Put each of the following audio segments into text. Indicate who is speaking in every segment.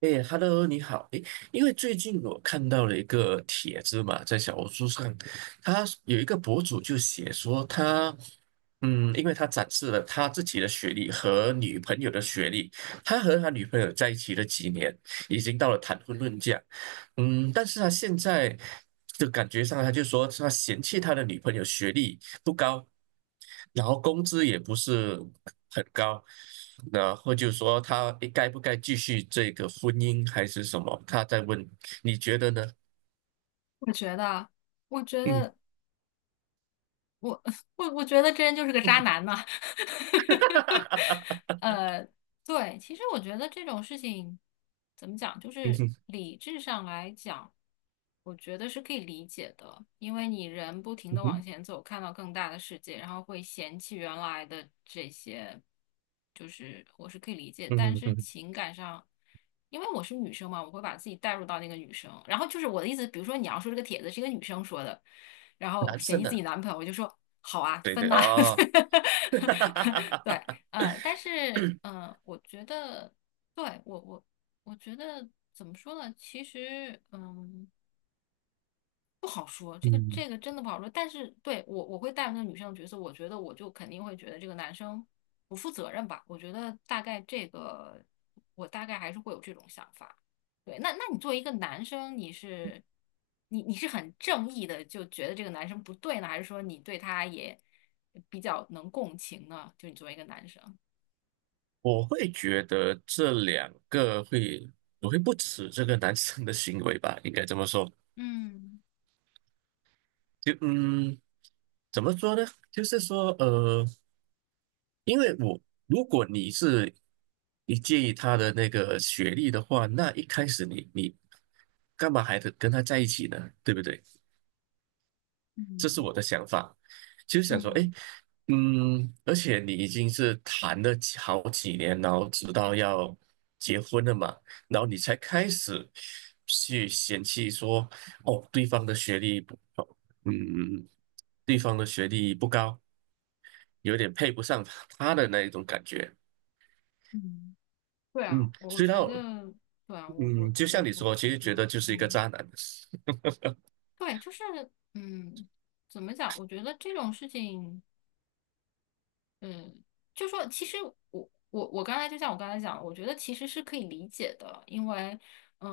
Speaker 1: 哎，Hello，你好。哎，因为最近我看到了一个帖子嘛，在小红书上，他有一个博主就写说他，因为他展示了他自己的学历和女朋友的学历，他和他女朋友在一起了几年，已经到了谈婚论嫁。但是他现在就感觉上，他就说他嫌弃他的女朋友学历不高，然后工资也不是很高，然后就说他该不该继续这个婚姻还是什么？他在问，你觉得呢？
Speaker 2: 我觉得，我觉
Speaker 1: 嗯。
Speaker 2: 得，我 我觉得这人就是个渣男呐。呃，对，其实我觉得这种事情怎么讲，就
Speaker 1: 嗯
Speaker 2: 是
Speaker 1: 哼。
Speaker 2: 理智上来讲，我觉得是可以理解的，因为你人不停
Speaker 1: 嗯
Speaker 2: 的往
Speaker 1: 哼。
Speaker 2: 前走，看到更大的世界，然后会嫌弃原来的这些，就是我是可以理解。
Speaker 1: 嗯
Speaker 2: 但
Speaker 1: 哼。
Speaker 2: 是
Speaker 1: 嗯哼。
Speaker 2: 情感上，因为我是女生嘛，我会把自己带入到那个女生。然后就是我的意思，比如说你要说这个帖子是一个女生说的，然 后
Speaker 1: 男
Speaker 2: 嫌
Speaker 1: 生
Speaker 2: 弃自己
Speaker 1: 的。
Speaker 2: 男朋友，我就说好啊，
Speaker 1: 对
Speaker 2: 分
Speaker 1: 对
Speaker 2: 呐。
Speaker 1: 哦。
Speaker 2: 对，但是，嗯，我觉得，对，我觉得怎么说呢？其实，嗯，不好说，这个
Speaker 1: 嗯
Speaker 2: 这个真的不好说。但是，对，我会带入那个女生的角色，我觉得我就肯定会觉得这个男生不负责任吧。我觉得大概这个，我大概还是会有这种想法。对，那你作为一个男生，你是很正义的，就觉得这个男生不对呢，还是说你对他也比较能共情呢？就你作为一个男生，
Speaker 1: 我会觉得这两个会，我会不耻这个男生的行为吧，应该这么说。
Speaker 2: 嗯。
Speaker 1: 就怎么说呢？就是说，因为我如果你介意他的那个学历的话，那一开始你干嘛还得跟他在一起呢？对不对？这是
Speaker 2: 嗯
Speaker 1: 我的想法，其实想说，哎，
Speaker 2: 嗯，
Speaker 1: 而且你已经是谈了好几年，然后直到要结婚了嘛，然后你才开始去嫌弃说，哦，对方的学历不，哦嗯，对方的学历不高，有点配不上他的那一种感觉。
Speaker 2: 嗯，对啊，
Speaker 1: 嗯，
Speaker 2: 我
Speaker 1: 所以
Speaker 2: 觉
Speaker 1: 到，
Speaker 2: 得，对啊，我
Speaker 1: 嗯，
Speaker 2: 我
Speaker 1: 就像
Speaker 2: 我
Speaker 1: 你
Speaker 2: 我
Speaker 1: 说，其
Speaker 2: 觉
Speaker 1: 实
Speaker 2: 得，
Speaker 1: 觉得就是一个
Speaker 2: 嗯，
Speaker 1: 渣男。
Speaker 2: 对，就是，嗯，怎么讲？我觉得这种事情。嗯，就说其实我我我刚才就像我刚才讲，我觉得其实是可以理解的，因为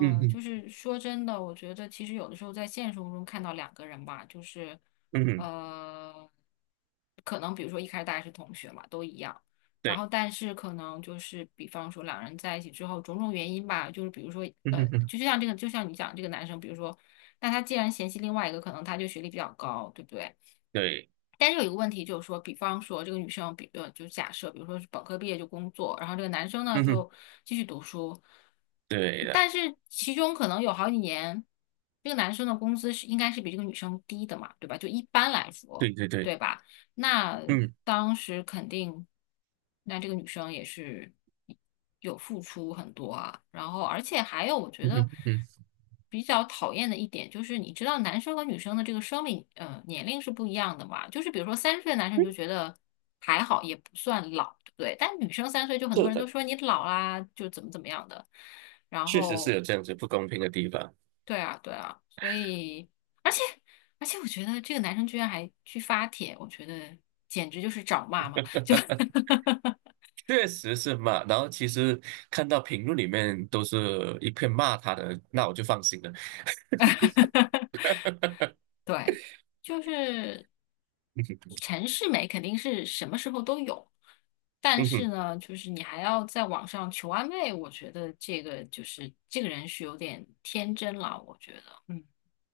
Speaker 1: 嗯
Speaker 2: 就
Speaker 1: 嗯。
Speaker 2: 是说真的，我觉得其实有的时候在现实生活中看到两个人吧，就是
Speaker 1: 嗯哼。
Speaker 2: 呃，可能比如说一开始大家是同学嘛，都一样，然后
Speaker 1: 对。
Speaker 2: 但是可能就是比方说两人在一起之后，种种原因吧，就是比如说
Speaker 1: 嗯哼哼。
Speaker 2: 就像这个，就像你讲这个男生，比如说那他既然嫌弃另外一个，可能他就学历比较高，对不对？
Speaker 1: 对。
Speaker 2: 但是有一个问题就是说，比方说这个女生，就假设，比如说是本科毕业就工作，然后这个男生呢
Speaker 1: 嗯哼。
Speaker 2: 就继续读书，
Speaker 1: 对的。
Speaker 2: 但是其中可能有好几年，这个男生的工资是应该是比这个女生低的嘛，对吧？就一般来说，
Speaker 1: 对对对。
Speaker 2: 对吧？那
Speaker 1: 嗯
Speaker 2: 当时肯定，那这个女生也是有付出很多啊。然后，而且还有，我觉
Speaker 1: 嗯
Speaker 2: 得
Speaker 1: 哼嗯。
Speaker 2: 比较讨厌的一点就是，你知道男生和女生的这个生理年龄是不一样的嘛？就是比如说30岁的男生你就觉得还好，也不算老，对不对？但女生3岁就很多
Speaker 1: 是
Speaker 2: 人都
Speaker 1: 的。
Speaker 2: 说你老啦，就怎么怎么样的。然
Speaker 1: 确实是
Speaker 2: 后
Speaker 1: 有这样子不公平的地方。
Speaker 2: 对啊，对啊，所以，而且，而且,我觉得这个男生居然还去发帖，我觉得简直就是找骂嘛！就，
Speaker 1: 确实是骂。然后其实看到评论里面都是一片骂他的，那我就放心了。
Speaker 2: 对，就是陈世美肯定是什么时候都有，但
Speaker 1: 嗯
Speaker 2: 是
Speaker 1: 哼。
Speaker 2: 呢，就是你还要在网上求安慰，我觉得这个就是这个人是有点天真了，我觉得，嗯，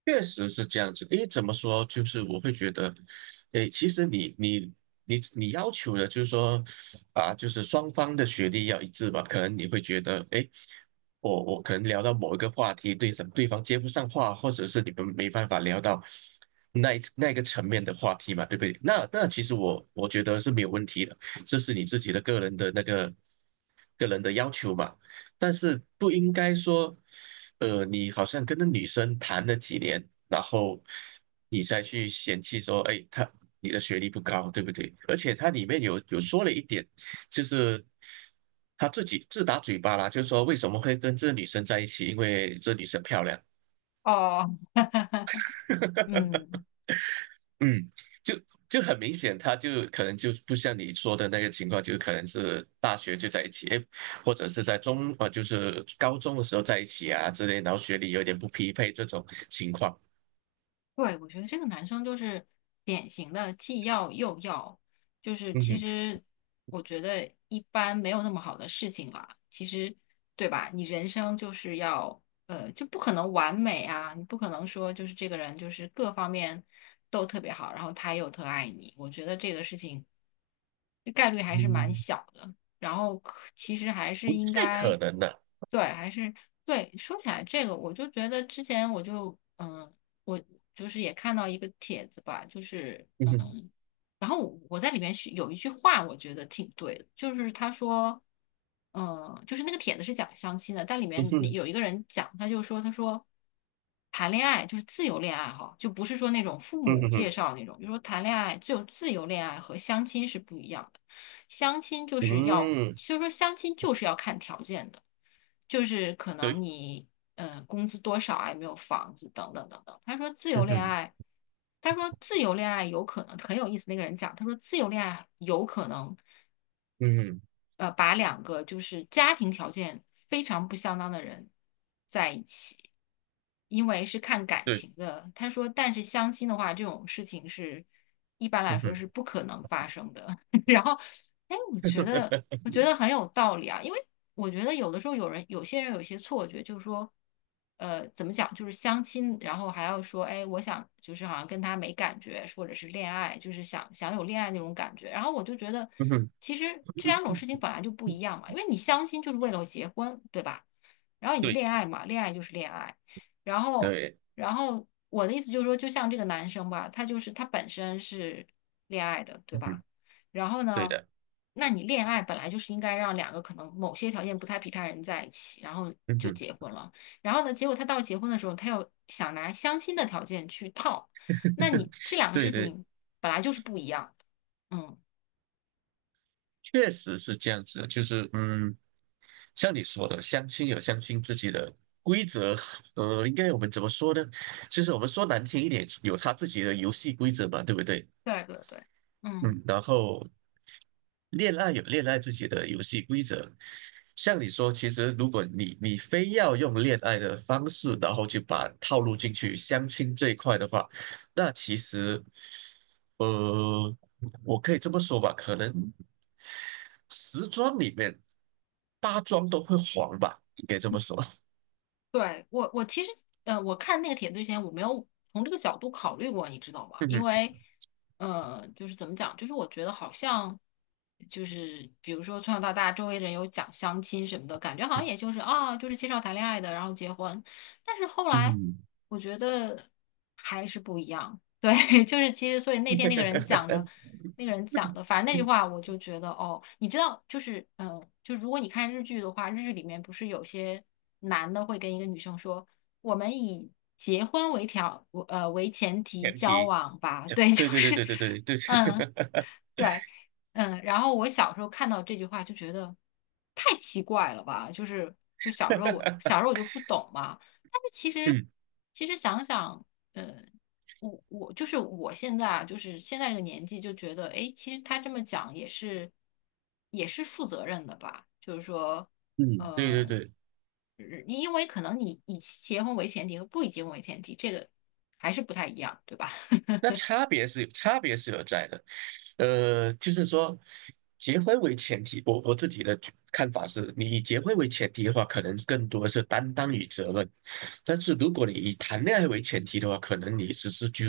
Speaker 1: 确实是这样子的，因为怎么说，就是我会觉得，诶，其实你要求的，就是说，啊，就是双方的学历要一致吧。可能你会觉得，诶，我可能聊到某一个话题，对方接不上话，或者是你们没办法聊到那个层面的话题嘛，对不对？那其实我觉得是没有问题的，这是你自己的个人的要求嘛。但是不应该说，你好像跟那女生谈了几年，然后你再去嫌弃说，哎，她你的学历不高，对不对？而且它里面有说了一点，就是他自己自打嘴巴啦，就是说为什么会跟这女生在一起，因为这女生漂亮。
Speaker 2: 哦，嗯。
Speaker 1: 嗯，就就很明显，他就可能就不像你说的那个情况，就可能是大学就在一起，诶或者是在中啊，就是高中的时候在一起啊之类，然后学历有点不匹配这种情况。
Speaker 2: 对，我觉得这个男生就是典型的既要又要，就是
Speaker 1: 嗯
Speaker 2: 其
Speaker 1: 哼。
Speaker 2: 实我觉得一般没有那么好的事情啦。其实，对吧？你人生就是要，就不可能完美啊，你不可能说就是这个人就是各方面都特别好，然后他又特爱你。我觉得这个事情这概率还是蛮
Speaker 1: 嗯，
Speaker 2: 小的。然后其实还是
Speaker 1: 不
Speaker 2: 应
Speaker 1: 太
Speaker 2: 该，
Speaker 1: 可能的。
Speaker 2: 对，还是对。说起来这个，我就觉得之前我就嗯。我就是也看到一个帖子吧，就是
Speaker 1: 嗯哼。
Speaker 2: 然后我在里面是有一句话，我觉得挺对的，就是他说，就是那个帖子是讲相亲的，但里
Speaker 1: 嗯
Speaker 2: 面
Speaker 1: 哼。
Speaker 2: 有一个人讲，他说谈恋爱就是自由恋爱哈，就不是说那种父
Speaker 1: 嗯
Speaker 2: 母
Speaker 1: 哼
Speaker 2: 介
Speaker 1: 哼。
Speaker 2: 绍那种，就说谈恋爱就自由恋爱和相亲是不一样的，相亲就是要，
Speaker 1: 嗯。
Speaker 2: 其实说相亲就是要看条件的。就是可能
Speaker 1: 对。
Speaker 2: 你工资多少啊，有没有房子等等等等。他说自由
Speaker 1: 嗯
Speaker 2: 恋
Speaker 1: 哼。
Speaker 2: 爱，他说自由恋爱有可能很有意思。那个人讲，他说自由恋爱有可能
Speaker 1: 嗯哼。
Speaker 2: 把两个就是家庭条件非常不相当的人在一起，因为是看感
Speaker 1: 对。
Speaker 2: 情的。他说，但是相亲的话，这种事情是一般来
Speaker 1: 嗯
Speaker 2: 说
Speaker 1: 哼。
Speaker 2: 是不可能发生的。然后，哎，我觉得。我觉得很有道理啊，因为我觉得有的时候有些人有一些错觉，就是说，怎么讲，就是相亲，然后还要说，哎，我想就是好像跟他没感觉，或者是恋爱，就是想想有恋爱那种感觉。然后我就觉得，
Speaker 1: 嗯哼。
Speaker 2: 其实这两种事情本来就不一样嘛，因为你相亲就是为了结婚，对吧？然后你
Speaker 1: 对。
Speaker 2: 恋爱嘛，恋爱就是恋爱。然后，
Speaker 1: 对。
Speaker 2: 然后,我的意思就是说，就像这个男生吧，他就是他本身是恋爱的，对
Speaker 1: 嗯
Speaker 2: 吧？
Speaker 1: 哼。
Speaker 2: 然后
Speaker 1: 对
Speaker 2: 呢，
Speaker 1: 的。
Speaker 2: 那你恋爱本来就是应该让两个可能某些条件不太匹配的人在一起，然后
Speaker 1: 嗯
Speaker 2: 就
Speaker 1: 哼。
Speaker 2: 结婚了。然后呢，结果他到结婚的时候，他又想拿相亲的条件去套，那 你这两个事
Speaker 1: 对对。
Speaker 2: 情本来就是不一样的。嗯，
Speaker 1: 确实是这样子的就是像你说的，相亲有相亲自己的规则，应该我们怎么说呢？就是我们说难听一点，有他自己的游戏规则嘛，对不对？
Speaker 2: 对对对，嗯。
Speaker 1: 嗯。然后恋爱有恋爱自己的游戏规则，像你说，其实如果你非要用恋爱的方式，然后去把套路进去相亲这一块的话，那其实，呃，我可以这么说吧，可能时装里面八桩都会黄吧，应该这么说。
Speaker 2: 对，我其实，我看那个帖子之前，我没有从这个角度考虑过，你知道吗？
Speaker 1: 嗯
Speaker 2: 因
Speaker 1: 哼
Speaker 2: 为，就是怎么讲，就是我觉得好像，就是比如说从小到大，周围人有讲相亲什么的，感觉好像也就是啊，就是介绍谈恋爱的，然后结婚。但是后来，
Speaker 1: 嗯
Speaker 2: 我觉得还是不一样。对，就是其实，所以那天那个人讲的，
Speaker 1: 哼。
Speaker 2: 反正那句话 我就觉得，哦，你知道，就是，就如果你看日剧的话，日剧里面不是有些男的会跟一个女生说，我们以结婚为前提
Speaker 1: 前
Speaker 2: 交
Speaker 1: 提。
Speaker 2: 往吧，对，就
Speaker 1: 对对对
Speaker 2: 是，
Speaker 1: 对对对对。
Speaker 2: 嗯。对，嗯，然后我小时候看到这句话就觉得太奇怪了吧，就是小时候我 小时候我就不懂嘛，但是其实
Speaker 1: 嗯
Speaker 2: 想想，嗯，我就是我现在啊，就是现在这个年纪就觉得，哎，其实他这么讲也是负责任的吧，就是说，
Speaker 1: 嗯。对对
Speaker 2: 嗯，
Speaker 1: 对。
Speaker 2: 因为可能你以结婚为前提和不以结婚为前提，这个还是不太一样，对吧？
Speaker 1: 那差别是有在的，就是说，结婚为前提，我自己的看法是，你以结婚为前提的话，可能更多是担当与责任，但是如果你以谈恋爱为前提的话，可能你只是就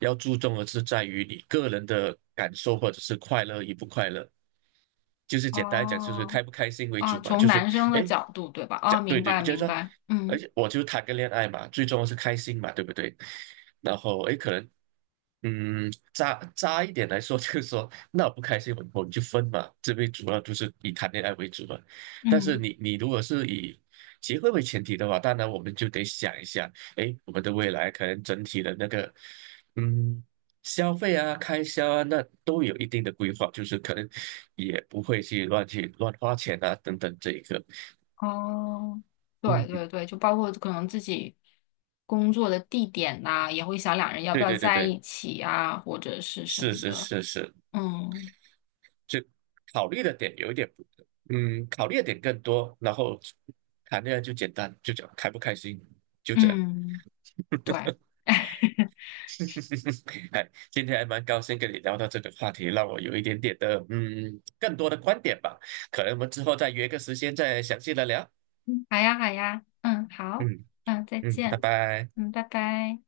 Speaker 1: 要注重的是在于你个人的感受或者是快乐与不快乐，就 是简单来讲，就是
Speaker 2: 哦，
Speaker 1: 开不开心为
Speaker 2: 啊，
Speaker 1: 主嘛。
Speaker 2: 从
Speaker 1: 就是
Speaker 2: 男生
Speaker 1: 哎，
Speaker 2: 的
Speaker 1: 诶
Speaker 2: 角度，对吧？啊，
Speaker 1: 对
Speaker 2: 明
Speaker 1: 对，
Speaker 2: 白
Speaker 1: 就是
Speaker 2: 明
Speaker 1: 说，
Speaker 2: 白，
Speaker 1: 而
Speaker 2: 嗯
Speaker 1: 且我就谈个恋爱嘛，最重要是开心嘛，对不对？然后哎，诶可能渣渣一点来说，就是说，那我不开心，我们就分嘛。这边主要就是以谈恋爱为主嘛。但是
Speaker 2: 嗯，
Speaker 1: 你如果是以结婚为前提的话，当然我们就得想一下，哎，我们的未来可能整体的那个，嗯，消费啊、开销啊，那都有一定的规划，就是可能也不会去乱花钱啊，等等这一个。
Speaker 2: 哦，对
Speaker 1: 嗯。
Speaker 2: 对对，就包括可能自己工作的地点呐，也会想两人要不
Speaker 1: 对
Speaker 2: 要
Speaker 1: 对对
Speaker 2: 在
Speaker 1: 对。
Speaker 2: 一起啊，或者是什么
Speaker 1: 是是
Speaker 2: 的，
Speaker 1: 是是。
Speaker 2: 嗯
Speaker 1: 就考虑的点有一点不，嗯，考虑的点更多，然后谈恋爱就简单，就讲开不开心，就这样。
Speaker 2: 嗯，对，哎，
Speaker 1: 哎，今天还蛮高兴跟你聊到这个话题，让我有一点点的更多的观点吧，可能我们之后再约个时间再详细的聊。
Speaker 2: 好呀好呀，嗯好，
Speaker 1: 嗯
Speaker 2: 嗯再
Speaker 1: 嗯，拜
Speaker 2: 见，
Speaker 1: 拜。
Speaker 2: 嗯拜拜。